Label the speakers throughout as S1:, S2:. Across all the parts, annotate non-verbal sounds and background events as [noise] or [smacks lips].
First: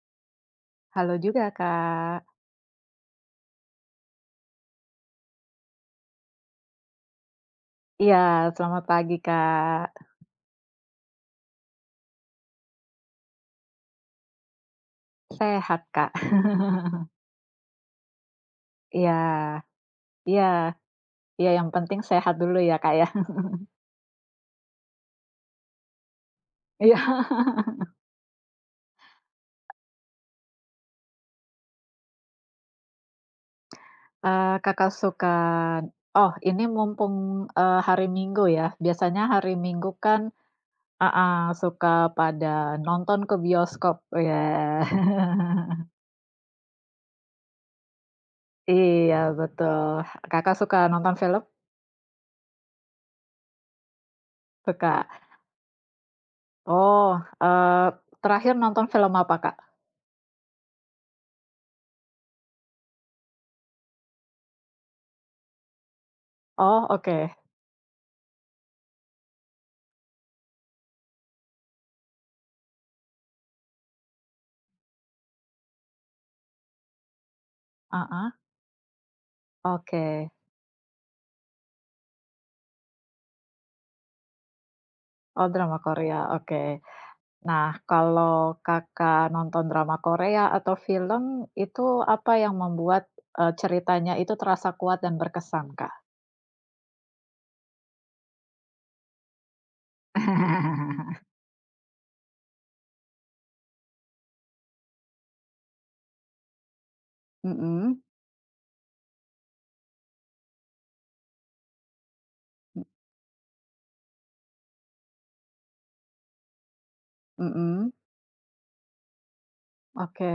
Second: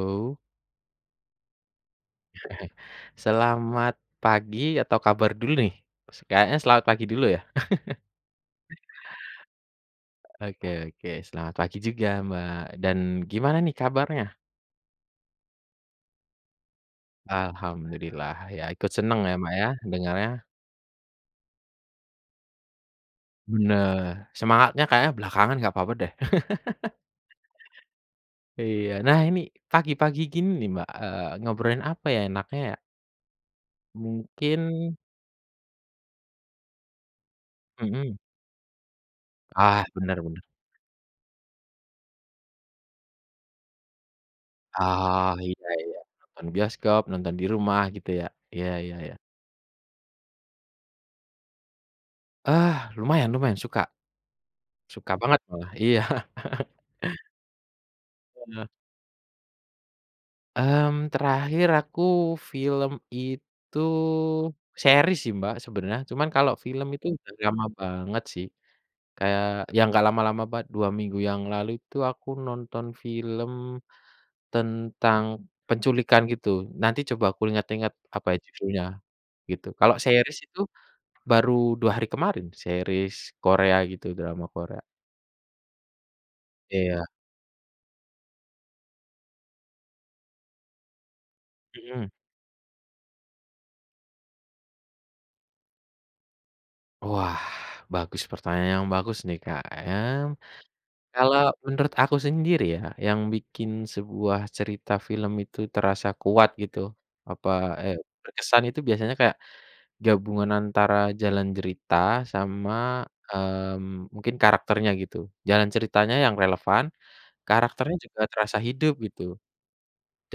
S1: Oh.
S2: Halo juga Kak.
S1: [chuckles] .Selamat pagi atau kabar dulu nih. S kayaknya selamat pagi dulu ya? [chuckles]
S2: Iya, selamat pagi Kak.
S1: Oke oke, selamat pagi juga Mbak. Dan, gimana nih kabarnya?
S2: Sehat Kak. [laughs]
S1: Alhamdulillah ya ikut
S2: Iya,
S1: senang ya Mbak ya, dengarnya.
S2: iya, iya yang penting sehat dulu ya Kak ya. [chuckles]
S1: Benar. Semangatnya kayaknya belakangan enggak apa-apa deh. [laughs]
S2: Iya. [laughs]
S1: Iya. Nah ini, pagi-pagi gini nih Mbak, eee, ngobrolin apa ya enaknya ya?
S2: Eee, Kakak
S1: Mungkin
S2: sukan oh ini mumpung, eee, hari
S1: Mhm.
S2: Minggu ya. Biasanya hari
S1: Ah,
S2: Minggu
S1: benar
S2: kan
S1: benar.
S2: heeh, suka pada nonton ke bioskop ya.
S1: Ah, iya
S2: [chuckles]
S1: iya, nonton bioskop, nonton di rumah gitu ya. Iya ya ya.
S2: Iya, betul. Kakak suka nonton film?
S1: Ah lumayan lumayan suka.
S2: Suka.
S1: Suka banget malah. Iya. [chuckles]
S2: Oh, eee, terakhir
S1: Ah.
S2: nonton film apa Kak?
S1: Mmm terakhir aku film itu series sih Mbak sebenarnya. Cuman kalau film
S2: Oh,
S1: itu
S2: oke.
S1: udah lama banget sih. Kayak ya enggak lama-lama banget, 2 minggu yang lalu itu aku nonton film tentang penculikan gitu. Nanti coba aku inget-inget
S2: Ah
S1: apa ya
S2: hah.
S1: judulnya, gitu. Kalau
S2: Oke.
S1: series itu baru 2 hari kemarin, series Korea gitu, drama Korea.
S2: Oh drama Korea, oke.
S1: Iya.
S2: Nah, kalau Kakak nonton drama Korea atau film itu
S1: Mhm.
S2: apa yang membuat eee ceritanya itu terasa kuat dan berkesan Kak?
S1: Wah, bagus pertanyaan yang bagus nih, Kak ya.
S2: [laughs]
S1: Kalau menurut aku sendiri ya, yang bikin sebuah cerita film itu terasa kuat gitu, apa eee
S2: Mhm.
S1: berkesan itu biasanya kayak gabungan antara jalan cerita sama
S2: Mmm.
S1: mmm mungkin karakternya gitu. Jalan ceritanya yang relevan,
S2: Mhm.
S1: karakternya juga terasa hidup gitu.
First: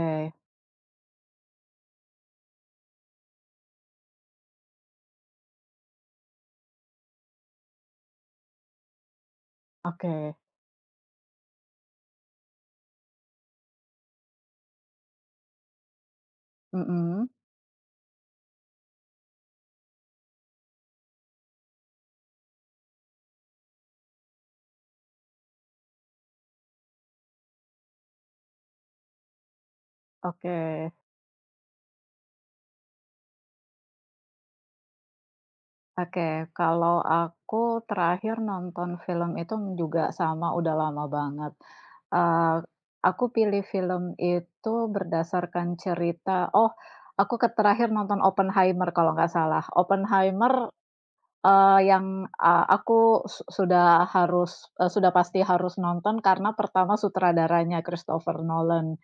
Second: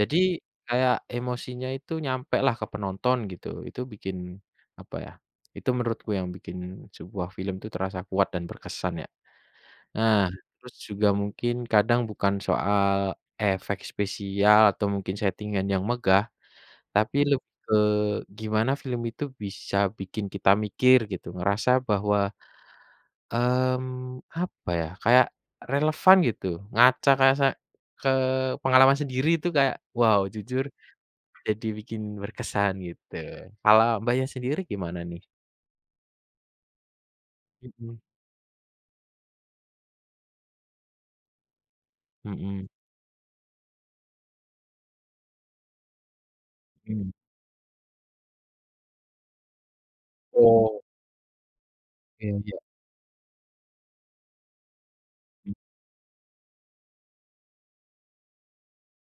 S1: Jadi kayak emosinya itu nyampe lah ke penonton gitu. Itu bikin apa ya, itu menurutku yang bikin sebuah film itu terasa kuat dan berkesan ya. Nah,
S2: Oke.
S1: terus juga mungkin kadang bukan soal efek spesial atau mungkin setting-an yang megah, tapi
S2: Mhm.
S1: lebih ke gimana film itu bisa bikin kita mikir gitu, ngerasa bahwa mmm apa ya kayak relevan gitu, ngaca ke se ke pengalaman sendiri itu kayak wow jujur
S2: Oke.
S1: jadi bikin berkesan gitu. Kalau Mbaknya sendiri gimana nih?
S2: Oke. Kalau aku,
S1: Mhm.
S2: terakhir nonton film itu juga sama, udah lama banget. Eee,
S1: Hmm.
S2: aku pilih film itu berdasarkan cerita oh,
S1: Mmm.
S2: aku ke terakhir nonton Oppenheimer kalau enggak salah. Oppenheimer
S1: Oh.
S2: eee, yang,
S1: Iya ya.
S2: eee, aku su sudah harus, e sudah pasti harus nonton, karena pertama sutradaranya Christopher Nolan.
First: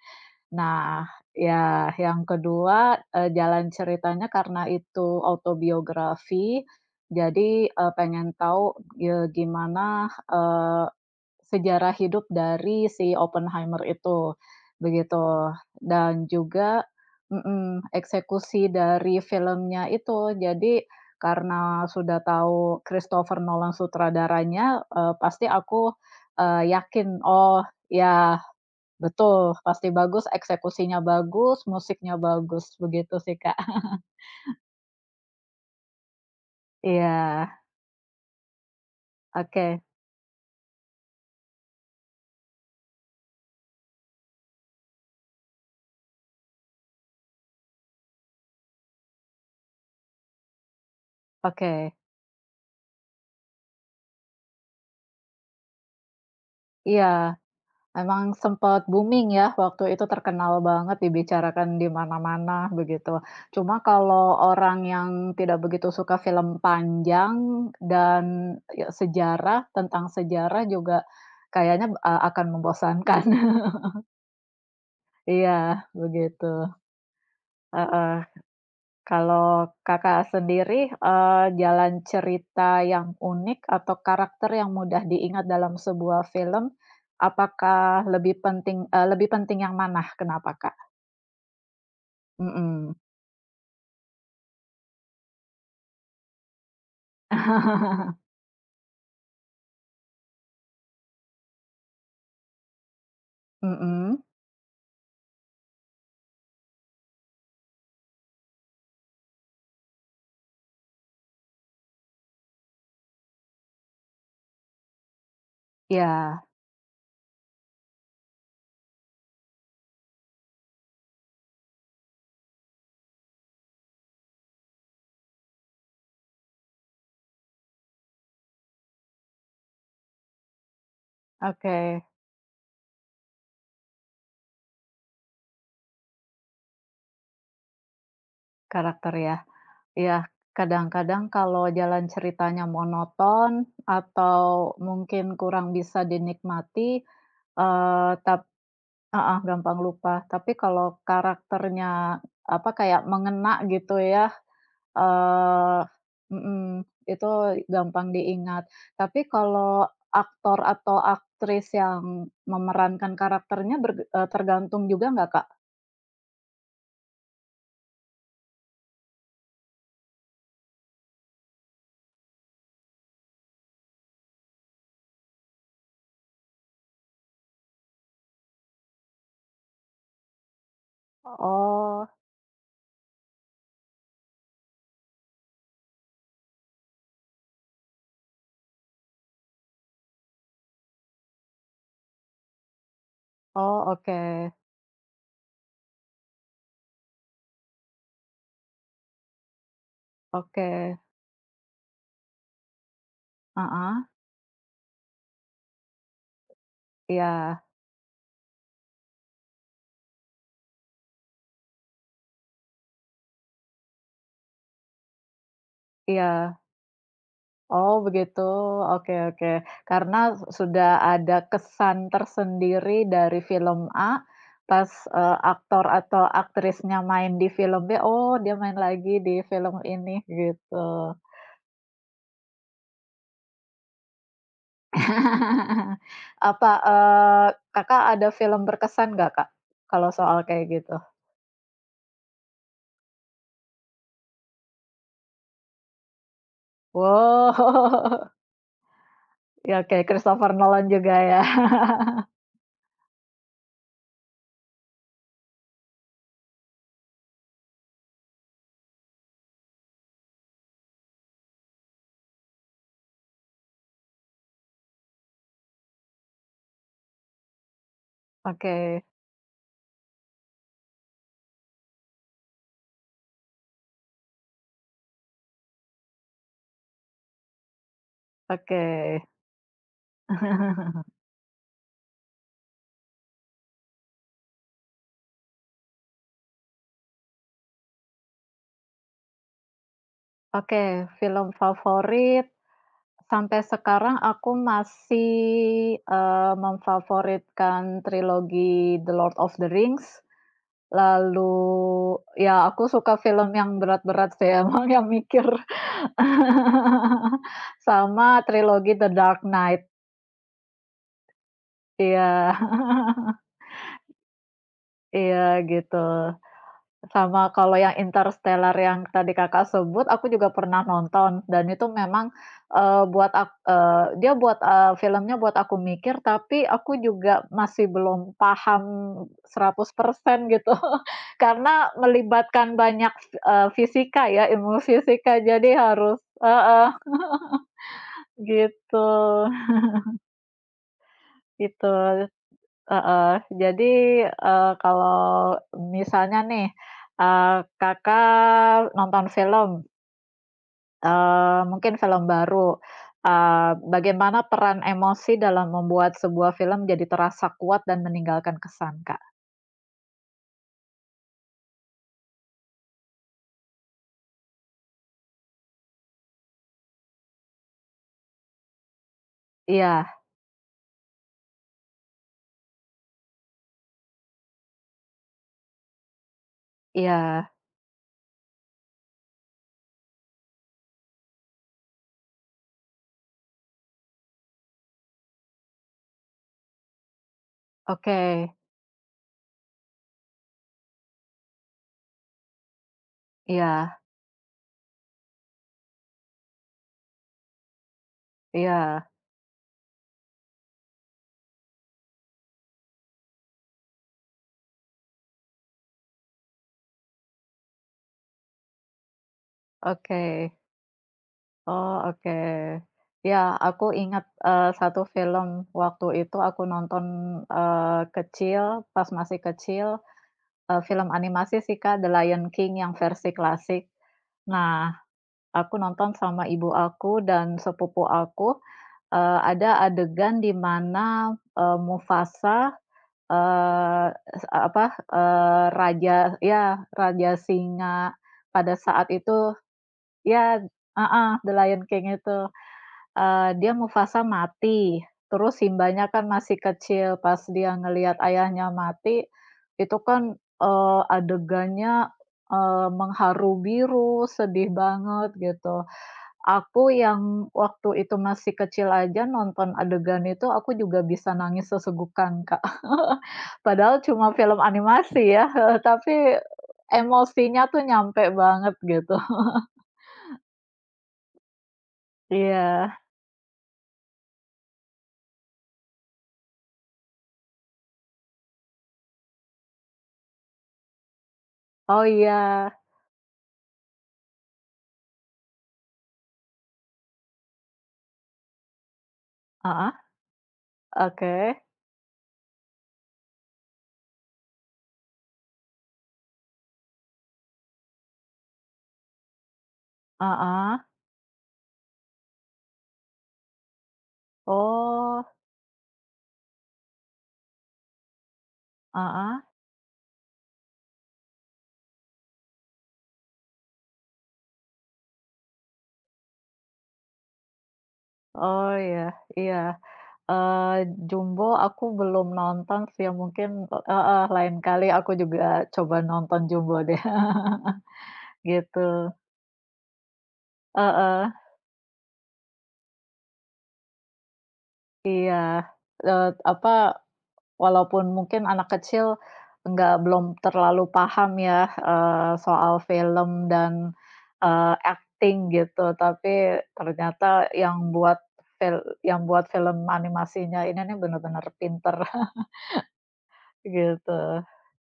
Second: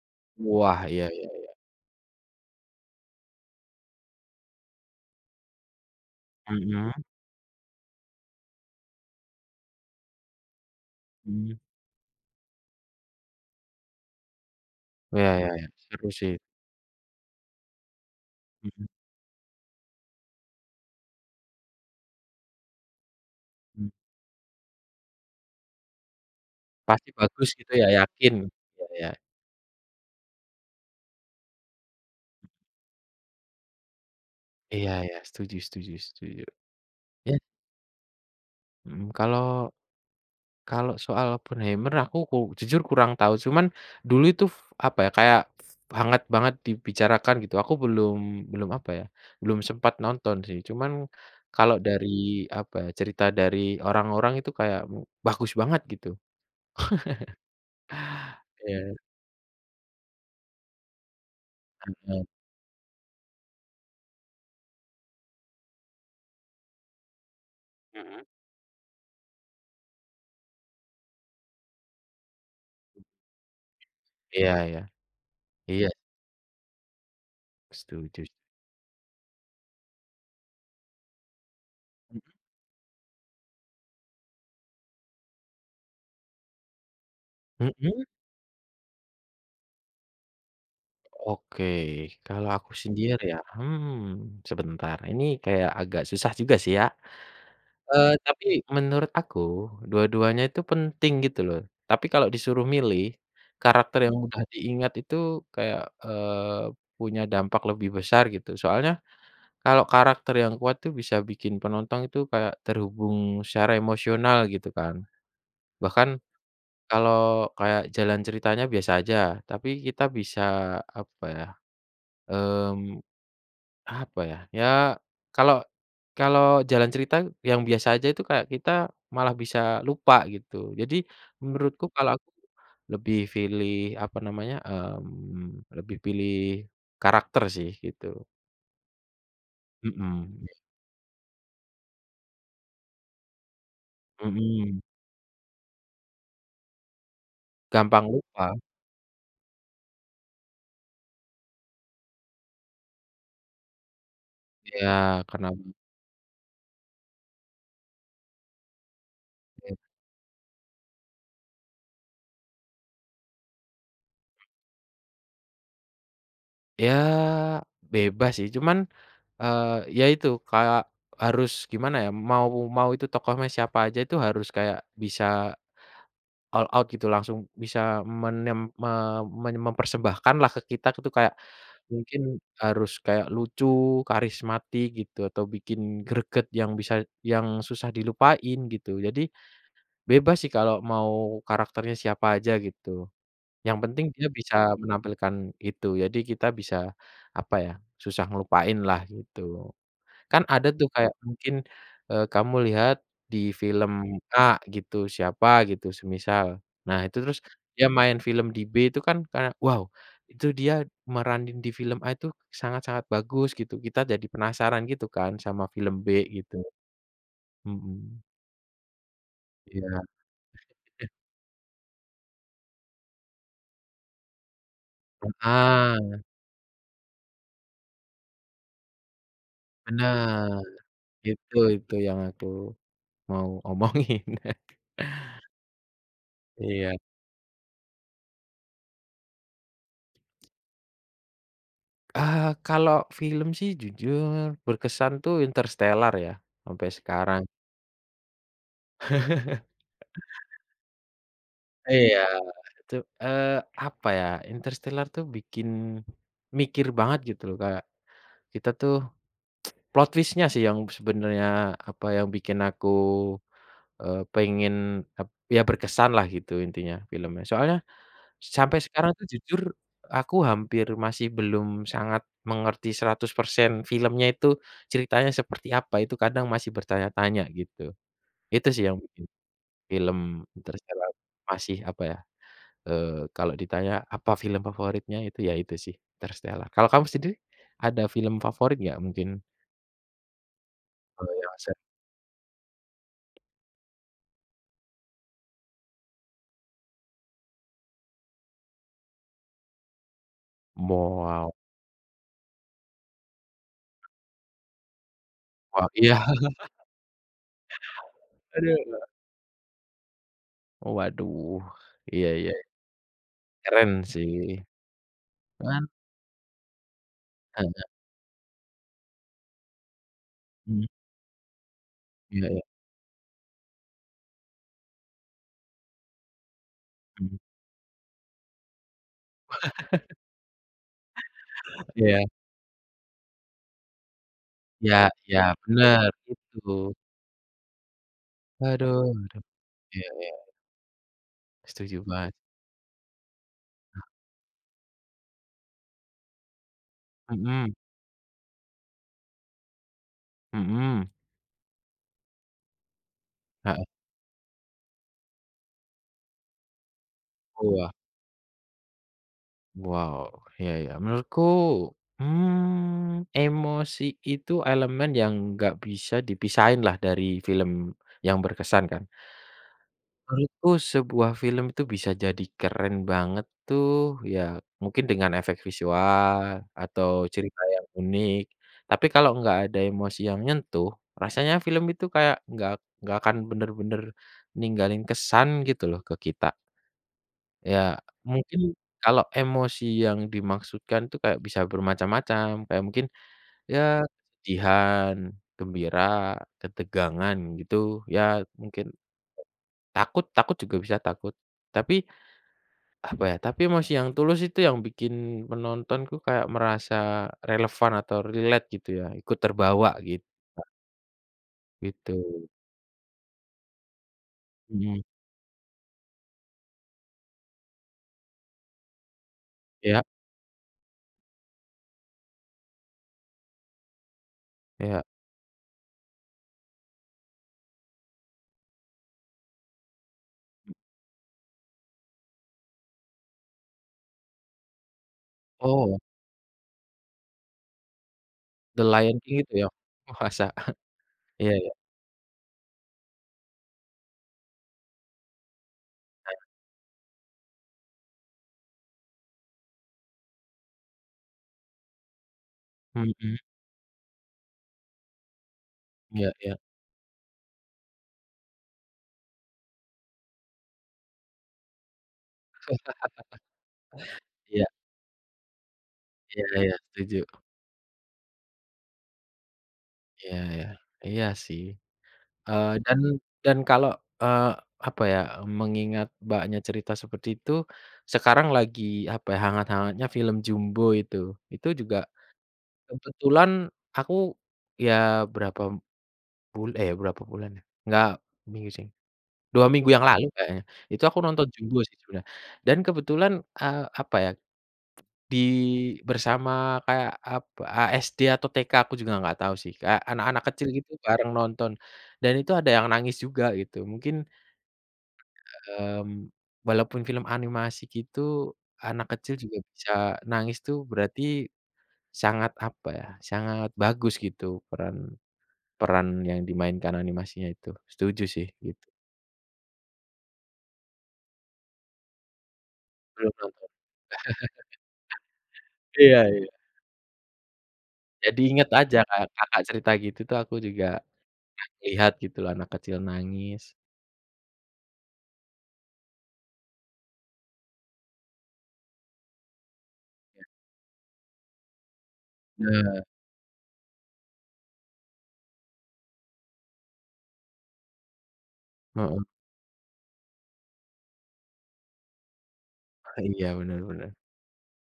S1: Wah,
S2: Nah,
S1: iya iya iya.
S2: ya, yang kedua, e jalan ceritanya karena itu autobiografi,
S1: Mhm?
S2: jadi, e pengen tahu, ye gimana, eee,
S1: Mmm.
S2: sejarah hidup dari si Oppenheimer itu,
S1: Ya ya
S2: begitu.
S1: ya. Seru
S2: Dan
S1: sih.
S2: juga Mhm. Eksekusi
S1: Hmm.
S2: dari filmnya itu, jadi karena sudah tahu Christopher Nolan
S1: Hmm.
S2: sutradaranya, e pasti aku, eee,
S1: Pasti
S2: yakin.
S1: bagus
S2: Oh
S1: gitu ya? Yakin.
S2: ya,
S1: Ya ya.
S2: betul, pasti bagus, eksekusinya bagus, musiknya bagus, begitu sih Kak. [laughs]
S1: Iya ya. Setuju setuju setuju. Ya.
S2: Iya.
S1: Mhm, kalau
S2: Oke.
S1: kalau soal Openheimer, aku ku jujur kurang tahu. Cuman dulu itu, f apa ya, f kayak hangat banget dibicarakan, gitu. Aku belum belum, apa ya, belum sempat nonton, sih. Cuman kalau
S2: Oke.
S1: dari, apa ya, cerita dari orang-orang, itu kayak bagus banget, gitu.
S2: Iya,
S1: [chuckles]
S2: memang sempat
S1: Iya.
S2: booming ya, waktu itu terkenal banget, dibicarakan di
S1: Mhm.
S2: mana-mana, begitu. Cuma kalau orang yang tidak begitu suka film panjang dan
S1: Mhm.
S2: ya sejarah, tentang sejarah juga kayaknya, eee, akan membosankan. [chuckles]
S1: Iya iya.
S2: Iya,
S1: Iya.
S2: begitu. Heeh.
S1: Setuju.
S2: Kalau Kakak sendiri, eee, jalan
S1: Mhm.
S2: cerita yang unik atau karakter yang mudah diingat dalam sebuah film,
S1: Mhm.
S2: apakah lebih pentin eee, lebih penting yang mana, kenapa, Kak?
S1: Oke. Kalau aku
S2: Mhm.
S1: sendiri ya, hmm, sebentar, ini kayak agak susah juga sih, ya. Eee,
S2: [chuckles]
S1: tapi menurut aku, dua-duanya itu penting, gitu loh. Tapi kalau disuruh milih, karakter yang
S2: Mhm.
S1: mudah diingat itu kayak, eee, punya dampak lebih besar, gitu. Soalnya kalau karakter yang kuat itu, bisa bikin penonton itu kayak terhubung secara emosional, gitu kan. Bahkan
S2: Ya.
S1: kalau kayak jalan ceritanya biasa aja, tapi kita bisa, apa ya, mmm, apa ya, ya, kalau kalau jalan cerita yang biasa aja, itu kayak kita malah bisa lupa, gitu. Jadi menurutku
S2: Oke.
S1: kalau aku lebih pilih, apa namanya, mmm, lebih pilih karakter sih, gitu.
S2: Karakter ya, ya
S1: Mhm, iya.
S2: kadang-kadang kalau jalan ceritanya monoton, atau
S1: Mhm.
S2: mungkin kurang bisa dinikmati,
S1: Gampang
S2: eee, tap
S1: lupa.
S2: heeh, gampang lupa, tapi, kalau karakternya apa kayak mengena gitu ya,
S1: Iya, karena
S2: eee mhm, itu gampang diingat. Tapi,
S1: Iya.
S2: kalau aktor atau aktris yang memerankan karakternya ber eee, tergantung juga enggak Kak?
S1: Ya bebas sih, cuman eee, ya itu, kayak harus gimana ya mau mau itu tokohnya siapa aja, itu harus kayak bisa all out gitu langsung bisa menem me meny mempersembahkan lah ke kita itu, kayak
S2: Oh.
S1: mungkin harus kayak lucu, karismatik gitu atau bikin greget yang bisa yang susah dilupain gitu. Jadi, bebas sih, kalau mau karakternya siapa aja gitu. Yang
S2: Oh,
S1: penting dia
S2: oke.
S1: bisa menampilkan itu. Jadi, kita bisa apa ya, susah ngelupain lah gitu. Kan ada tuh
S2: Oke.
S1: kayak mungkin eee, kamu lihat di film
S2: Heeh.
S1: A gitu, siapa gitu, semisal. Nah, itu terus
S2: Iya.
S1: dia main film di B itu kan karena "Wow" itu dia meranin di film A itu sangat-sangat bagus gitu. Kita jadi penasaran gitu kan sama film B gitu
S2: Iya. Oh,
S1: mhm.
S2: begitu, oke oke.
S1: Iya.
S2: Karena sudah
S1: [chuckles]
S2: ada kesan tersendiri dari film A, pas eee, aktor
S1: Heeh.
S2: atau aktrisnya main di film B, oh dia main lagi di film ini,
S1: Benar,
S2: gitu.
S1: itu itu yang aku mau omongin. [chuckles]
S2: [laughs] Apa
S1: Iya.
S2: eee, Kakak, ada film berkesan enggak Kak, kalau soal kayak gitu?
S1: Eh, kalau film sih jujur berkesan itu Interstellar ya, sampai sekarang.
S2: Wow. [laughs] Ya, oke,
S1: [laughs]
S2: Christopher Nolan juga, ya.
S1: Iya,
S2: [chuckles]
S1: itu, eee, apa ya, Interstellar tuh bikin mikir banget, gitu loh. Kayak kita tuh [tsk] plot twist-nya sih, yang sebenarnya, apa yang bikin aku, eee, pengen ap ya, berkesan lah gitu intinya filmnya. Soalnya sampai
S2: Oke.
S1: sekarang itu jujur aku hampir masih belum sangat mengerti 100% filmnya itu, ceritanya seperti apa, itu kadang masih bertanya-tanya, gitu. Itu sih yang
S2: Oke.
S1: bikin film
S2: [chuckles]
S1: Interstellar masih, apa ya, eee, kalau ditanya, "Apa film favoritnya?" itu, ya itu sih, Interstellar. Kalau kamu sendiri, ada film favorit enggak, mungkin?
S2: Oke,
S1: Kalau yang
S2: film
S1: ser
S2: favorit, sampai sekarang aku masih, eee, memfavoritkan trilogi The Lord of the Rings. Lalu,
S1: Wow.
S2: ya, aku suka film yang berat-berat sih, emang yang mikir.
S1: Wah, iya. [chuckles]
S2: [laughs] Sama
S1: Aduh
S2: trilogi
S1: aduh.
S2: The Dark Knight.
S1: Oh, waduh, iya
S2: Iya.
S1: iya.
S2: [chuckles]
S1: Keren sih,
S2: Iya
S1: cuman
S2: gitu, sama kalau
S1: Ada.
S2: yang Interstellar yang tadi Kakak sebut, aku juga
S1: Hmm.
S2: pernah nonton, dan itu memang,
S1: Iya iya.
S2: eee, buat ak eee, dia, eee, buat film-nya buat aku mikir, tapi aku
S1: Mhm.
S2: juga masih belum paham seratus
S1: [chuckles]
S2: persen gitu [chuckles] karena
S1: Iya.
S2: melibatkan banyak, eee, fisika ya, ilmu
S1: Ya
S2: fisika,
S1: ya,
S2: jadi
S1: bener
S2: harus heeh,
S1: itu.
S2: [chuckles]
S1: Aduh,
S2: gitu.
S1: duh. Iya
S2: [chuckles]
S1: iya.
S2: Itu
S1: Setuju banget.
S2: heeh, jadi eee, kalau misalnya nih, eee,
S1: Mhm.
S2: Kakak, nonton film
S1: Mhm.
S2: Eee, mungkin film baru, eee,
S1: Heeh.
S2: bagaimana peran emosi dalam membuat sebuah film jadi terasa kuat
S1: Wah.
S2: dan meninggalkan kesan, Kak?
S1: Wow. Iya iya. Menurutku, mmm, emosi itu elemen yang enggak bisa dipisahin lah dari film yang berkesan kan.
S2: Iya.
S1: Menurutku sebuah film itu bisa jadi keren banget tuh, ya mungkin dengan efek visual atau
S2: Iya.
S1: cerita yang unik. Tapi, kalau enggak ada emosi yang nyentuh, rasanya film itu kayak enggak enggak akan bener-bener ninggalin kesan gitu loh ke kita. Ya,
S2: Oke.
S1: mungkin kalau emosi yang dimaksudkan itu kayak bisa bermacam-macam, kayak mungkin ya
S2: Iya.
S1: kesedihan, gembira, ketegangan, gitu ya mungkin
S2: Iya.
S1: takut takut juga bisa takut. Tapi, apa ya, tapi emosi yang tulus itu yang bikin penonton itu kayak merasa relevan atau relate gitu ya, ikut terbawa gitu.
S2: Oke. Oh, oke.
S1: Gitu.
S2: Ya, aku ingat, eee,
S1: Mhm.
S2: 1 film waktu itu aku nonton, eee, kecil pas masih kecil,
S1: Ya.
S2: eee, film animasi sih, Kak, The Lion King yang versi klasik. Nah,
S1: Iya.
S2: aku nonton sama ibu aku dan sepupu aku, eee, ada adegan di mana, eee, Mufasa, eee, es eee, apa, eee,
S1: Oh.
S2: raja ya raja singa pada
S1: The
S2: saat
S1: Lion King itu
S2: itu
S1: ya? Masa?
S2: ya, heeh,
S1: Iya
S2: The
S1: iya.
S2: Lion King itu, eee, dia Mufasa mati, terus Simba-nya kan
S1: Hmm.
S2: masih kecil, pas dia ngelihat ayahnya mati itu kan, eee, adegannya, eee,
S1: Mhm.
S2: mengharu biru sedih banget gitu.
S1: Iya iya.
S2: Aku yang waktu itu masih kecil aja nonton adegan itu aku juga bisa nangis sesegukan, Kak.
S1: [chuckles]
S2: [chuckles] Padahal cuma film
S1: Iya.
S2: animasi ya, heeh, tapi
S1: Iya iya, setuju.
S2: emosinya itu nyampai banget gitu. [chuckles]
S1: Iya iya. Iya sih. Eee,
S2: Iya.
S1: dan dan kalau, eee, apa ya, mengingat Mbaknya cerita seperti itu sekarang lagi apa ya, hangat-hangatnya film Jumbo itu. Itu juga
S2: Oh, iya.
S1: kebetulan aku ya berapa bul eee, berapa bulan ya, enggak minggu sih, 2 minggu
S2: Heeh,
S1: yang lalu kayaknya. Itu aku nonton
S2: oke.
S1: Jumbo sijula dan kebetulan, eee, apa ya, [smacks lips] di bersama kayak apa, a SD atau TK aku juga enggak tahu sih, kayak anak-anak kecil
S2: Heeh.
S1: gitu bareng nonton, dan itu ada yang nangis juga gitu. Mungkin,
S2: Oh.
S1: mmm, walaupun film animasi gitu, anak kecil
S2: Heeh.
S1: juga bisa nangis tuh berarti sangat apa ya, sangat bagus gitu peran, peran yang dimainkan animasinya itu, setuju sih
S2: Oh,
S1: gitu.
S2: iya iya. Eee, Jumbo aku belum nonton sih ya
S1: Belum
S2: mungkin
S1: nonton.
S2: heeh, lain kali aku juga coba
S1: [chuckles] Iya
S2: nonton
S1: iya.
S2: Jumbo deh, [chuckles]
S1: Jadi inget
S2: gitu.
S1: aja kayak Kakak cerita gitu tuh aku juga,
S2: Heeh.
S1: e lihat gitu loh, anak kecil nangis.
S2: Iya, eee, apa, walaupun mungkin anak kecil enggak belum terlalu paham ya, eee, soal
S1: Nah.
S2: film dan, eee, akting gitu, tapi ternyata yang buat fil yang
S1: Mhm.
S2: buat film animasinya, ini nih benar-benar pintar.
S1: Ah, iya,
S2: [laughs]
S1: bener bener.
S2: Gitu,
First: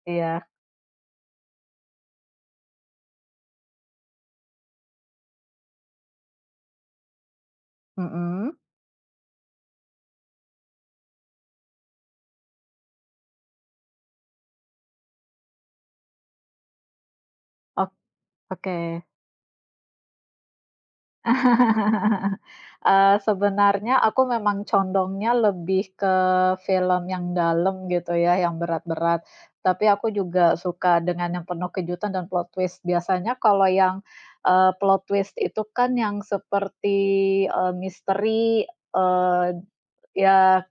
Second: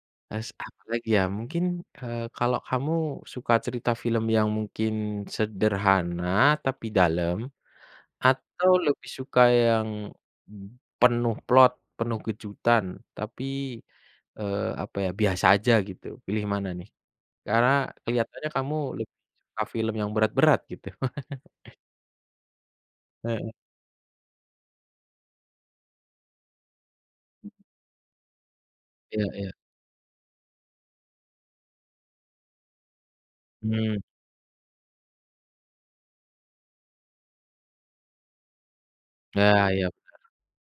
S2: iya.
S1: S apa lagi, ya, mungkin, eee, kalau kamu suka cerita film yang mungkin sederhana tapi dalam,
S2: Mhm.
S1: atau lebih suka yang penuh plot, penuh kejutan, tapi, eee, apa ya, biasa aja, gitu, pilih mana, nih? Karena
S2: Ok
S1: kelihatannya kamu
S2: oke.
S1: lebih suka film yang berat-berat, gitu. [laughs]
S2: [laughs] Eee,
S1: Heeh.
S2: sebenarnya aku memang condongnya lebih ke film yang dalam, gitu ya, yang berat-berat,
S1: Iya iya.
S2: tapi aku juga suka dengan yang penuh kejutan dan plot twist. Biasanya kalau
S1: Mmm.
S2: yang, eee, plot twist itu kan yang seperti, eee, misteri, eee,
S1: Nah, iya bener.
S2: ya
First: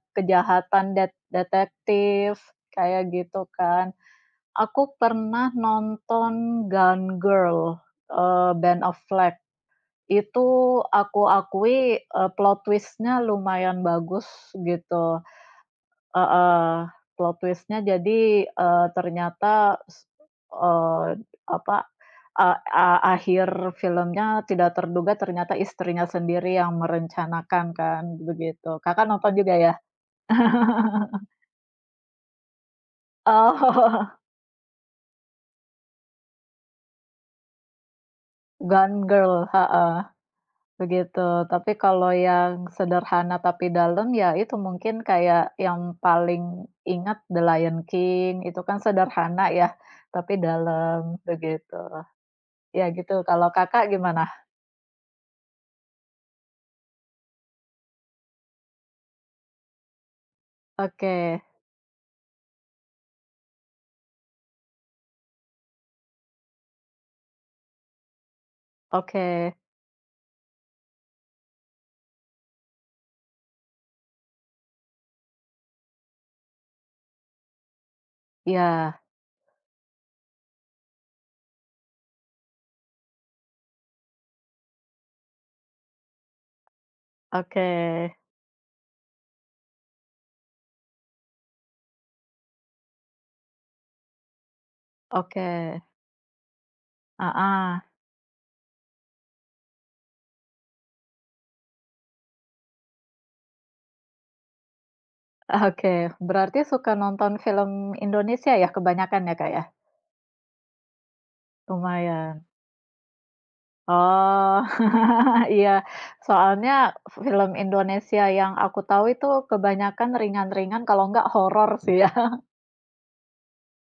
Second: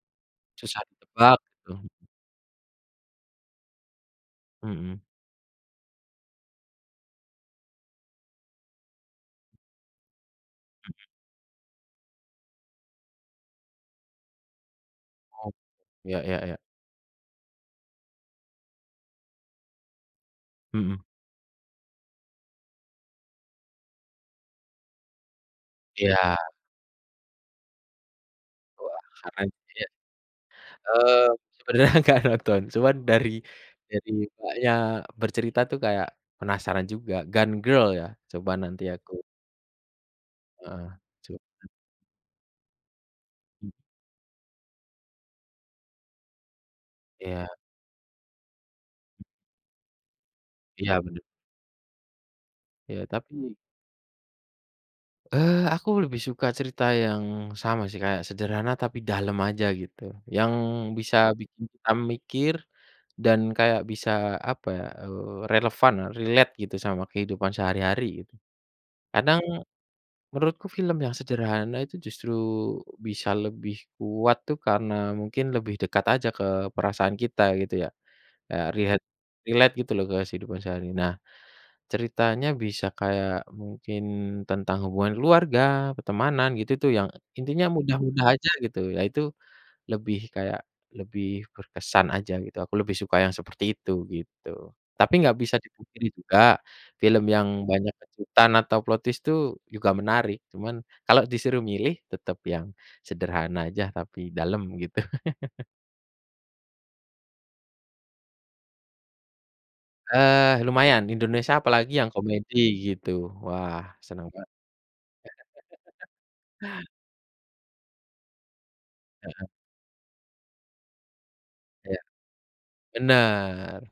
S1: Susah
S2: kejahatan det
S1: ditebak, gitu, mhm.
S2: detektif, kayak gitu, kan. Aku
S1: Mhm.
S2: pernah nonton Gone Girl, eee, Ben Affleck, itu
S1: Mhm.
S2: aku akui, eee, plot twist-nya lumayan bagus, gitu.
S1: Oh. Iya iya ya.
S2: Heeh. Plot twist-nya jadi, eee, ternyata s
S1: Mhm.
S2: eee, apa, eee, a akhir filmnya tidak terduga, ternyata istrinya
S1: Iya.
S2: sendiri yang merencanakan kan, begitu.
S1: Wah,
S2: Kakak nonton
S1: keren
S2: juga, ya?
S1: sih, ya.
S2: [laughs]
S1: Eee, sebenernya enggak nonton, cuma dari
S2: Oh.
S1: dari Kakaknya bercerita itu, kayak penasaran juga Gone Girl ya, coba nanti
S2: Gone
S1: aku
S2: Girl, heeh,
S1: Heeh.
S2: begitu.
S1: Cu
S2: Tapi kalau yang sederhana tapi
S1: Hmm.
S2: dalam ya, itu mungkin kayak yang paling ingat The
S1: Iya.
S2: Lion King, itu kan sederhana ya, tapi
S1: Iya,
S2: dalam,
S1: bener.
S2: begitulah. Ya,
S1: Iya,
S2: gitu, kalau
S1: tapi
S2: Kakak gimana?
S1: Eee aku lebih suka cerita yang sama sih, kayak sederhana tapi dalem aja gitu. Yang bisa
S2: Oke.
S1: bikin kita mikir dan kayak bisa apa ya, eee, relevan, relate gitu sama kehidupan sehari-hari gitu. Kadang,
S2: Oke.
S1: menurutku film yang sederhana itu justru bisa lebih kuat tuh karena mungkin lebih dekat aja ke perasaan kita gitu ya. Ya
S2: Ya.
S1: riet relate gitu loh kehidupan sehari. Nah, ceritanya bisa kayak mungkin tentang hubungan keluarga, pertemanan gitu tuh yang
S2: Oke.
S1: intinya mudah-mudah aja gitu, ya itu lebih kayak lebih berkesan aja gitu. Aku lebih suka yang seperti itu, gitu. Tapi enggak bisa
S2: Oke.
S1: dipungkiri juga, film yang
S2: Heeh.
S1: banyak kejutan atau plot twist itu juga menarik, cuman kalau disuruh milih, tetap yang sederhana aja, tapi dalem gitu. [laughs]
S2: Oke, berarti suka nonton film Indonesia ya, kebanyakan ya Kak ya?
S1: Eee lumayan, Indonesia apalagi yang
S2: Lumayan.
S1: komedi gitu. Wah, senang Mbak.
S2: Oh. [laughs] Iya,
S1: [laughs]
S2: soalnya film Indonesia yang aku tahu itu
S1: Mhm.
S2: kebanyakan ringan-ringan, kalau enggak horor sih
S1: Iya.
S2: ya.
S1: Benar.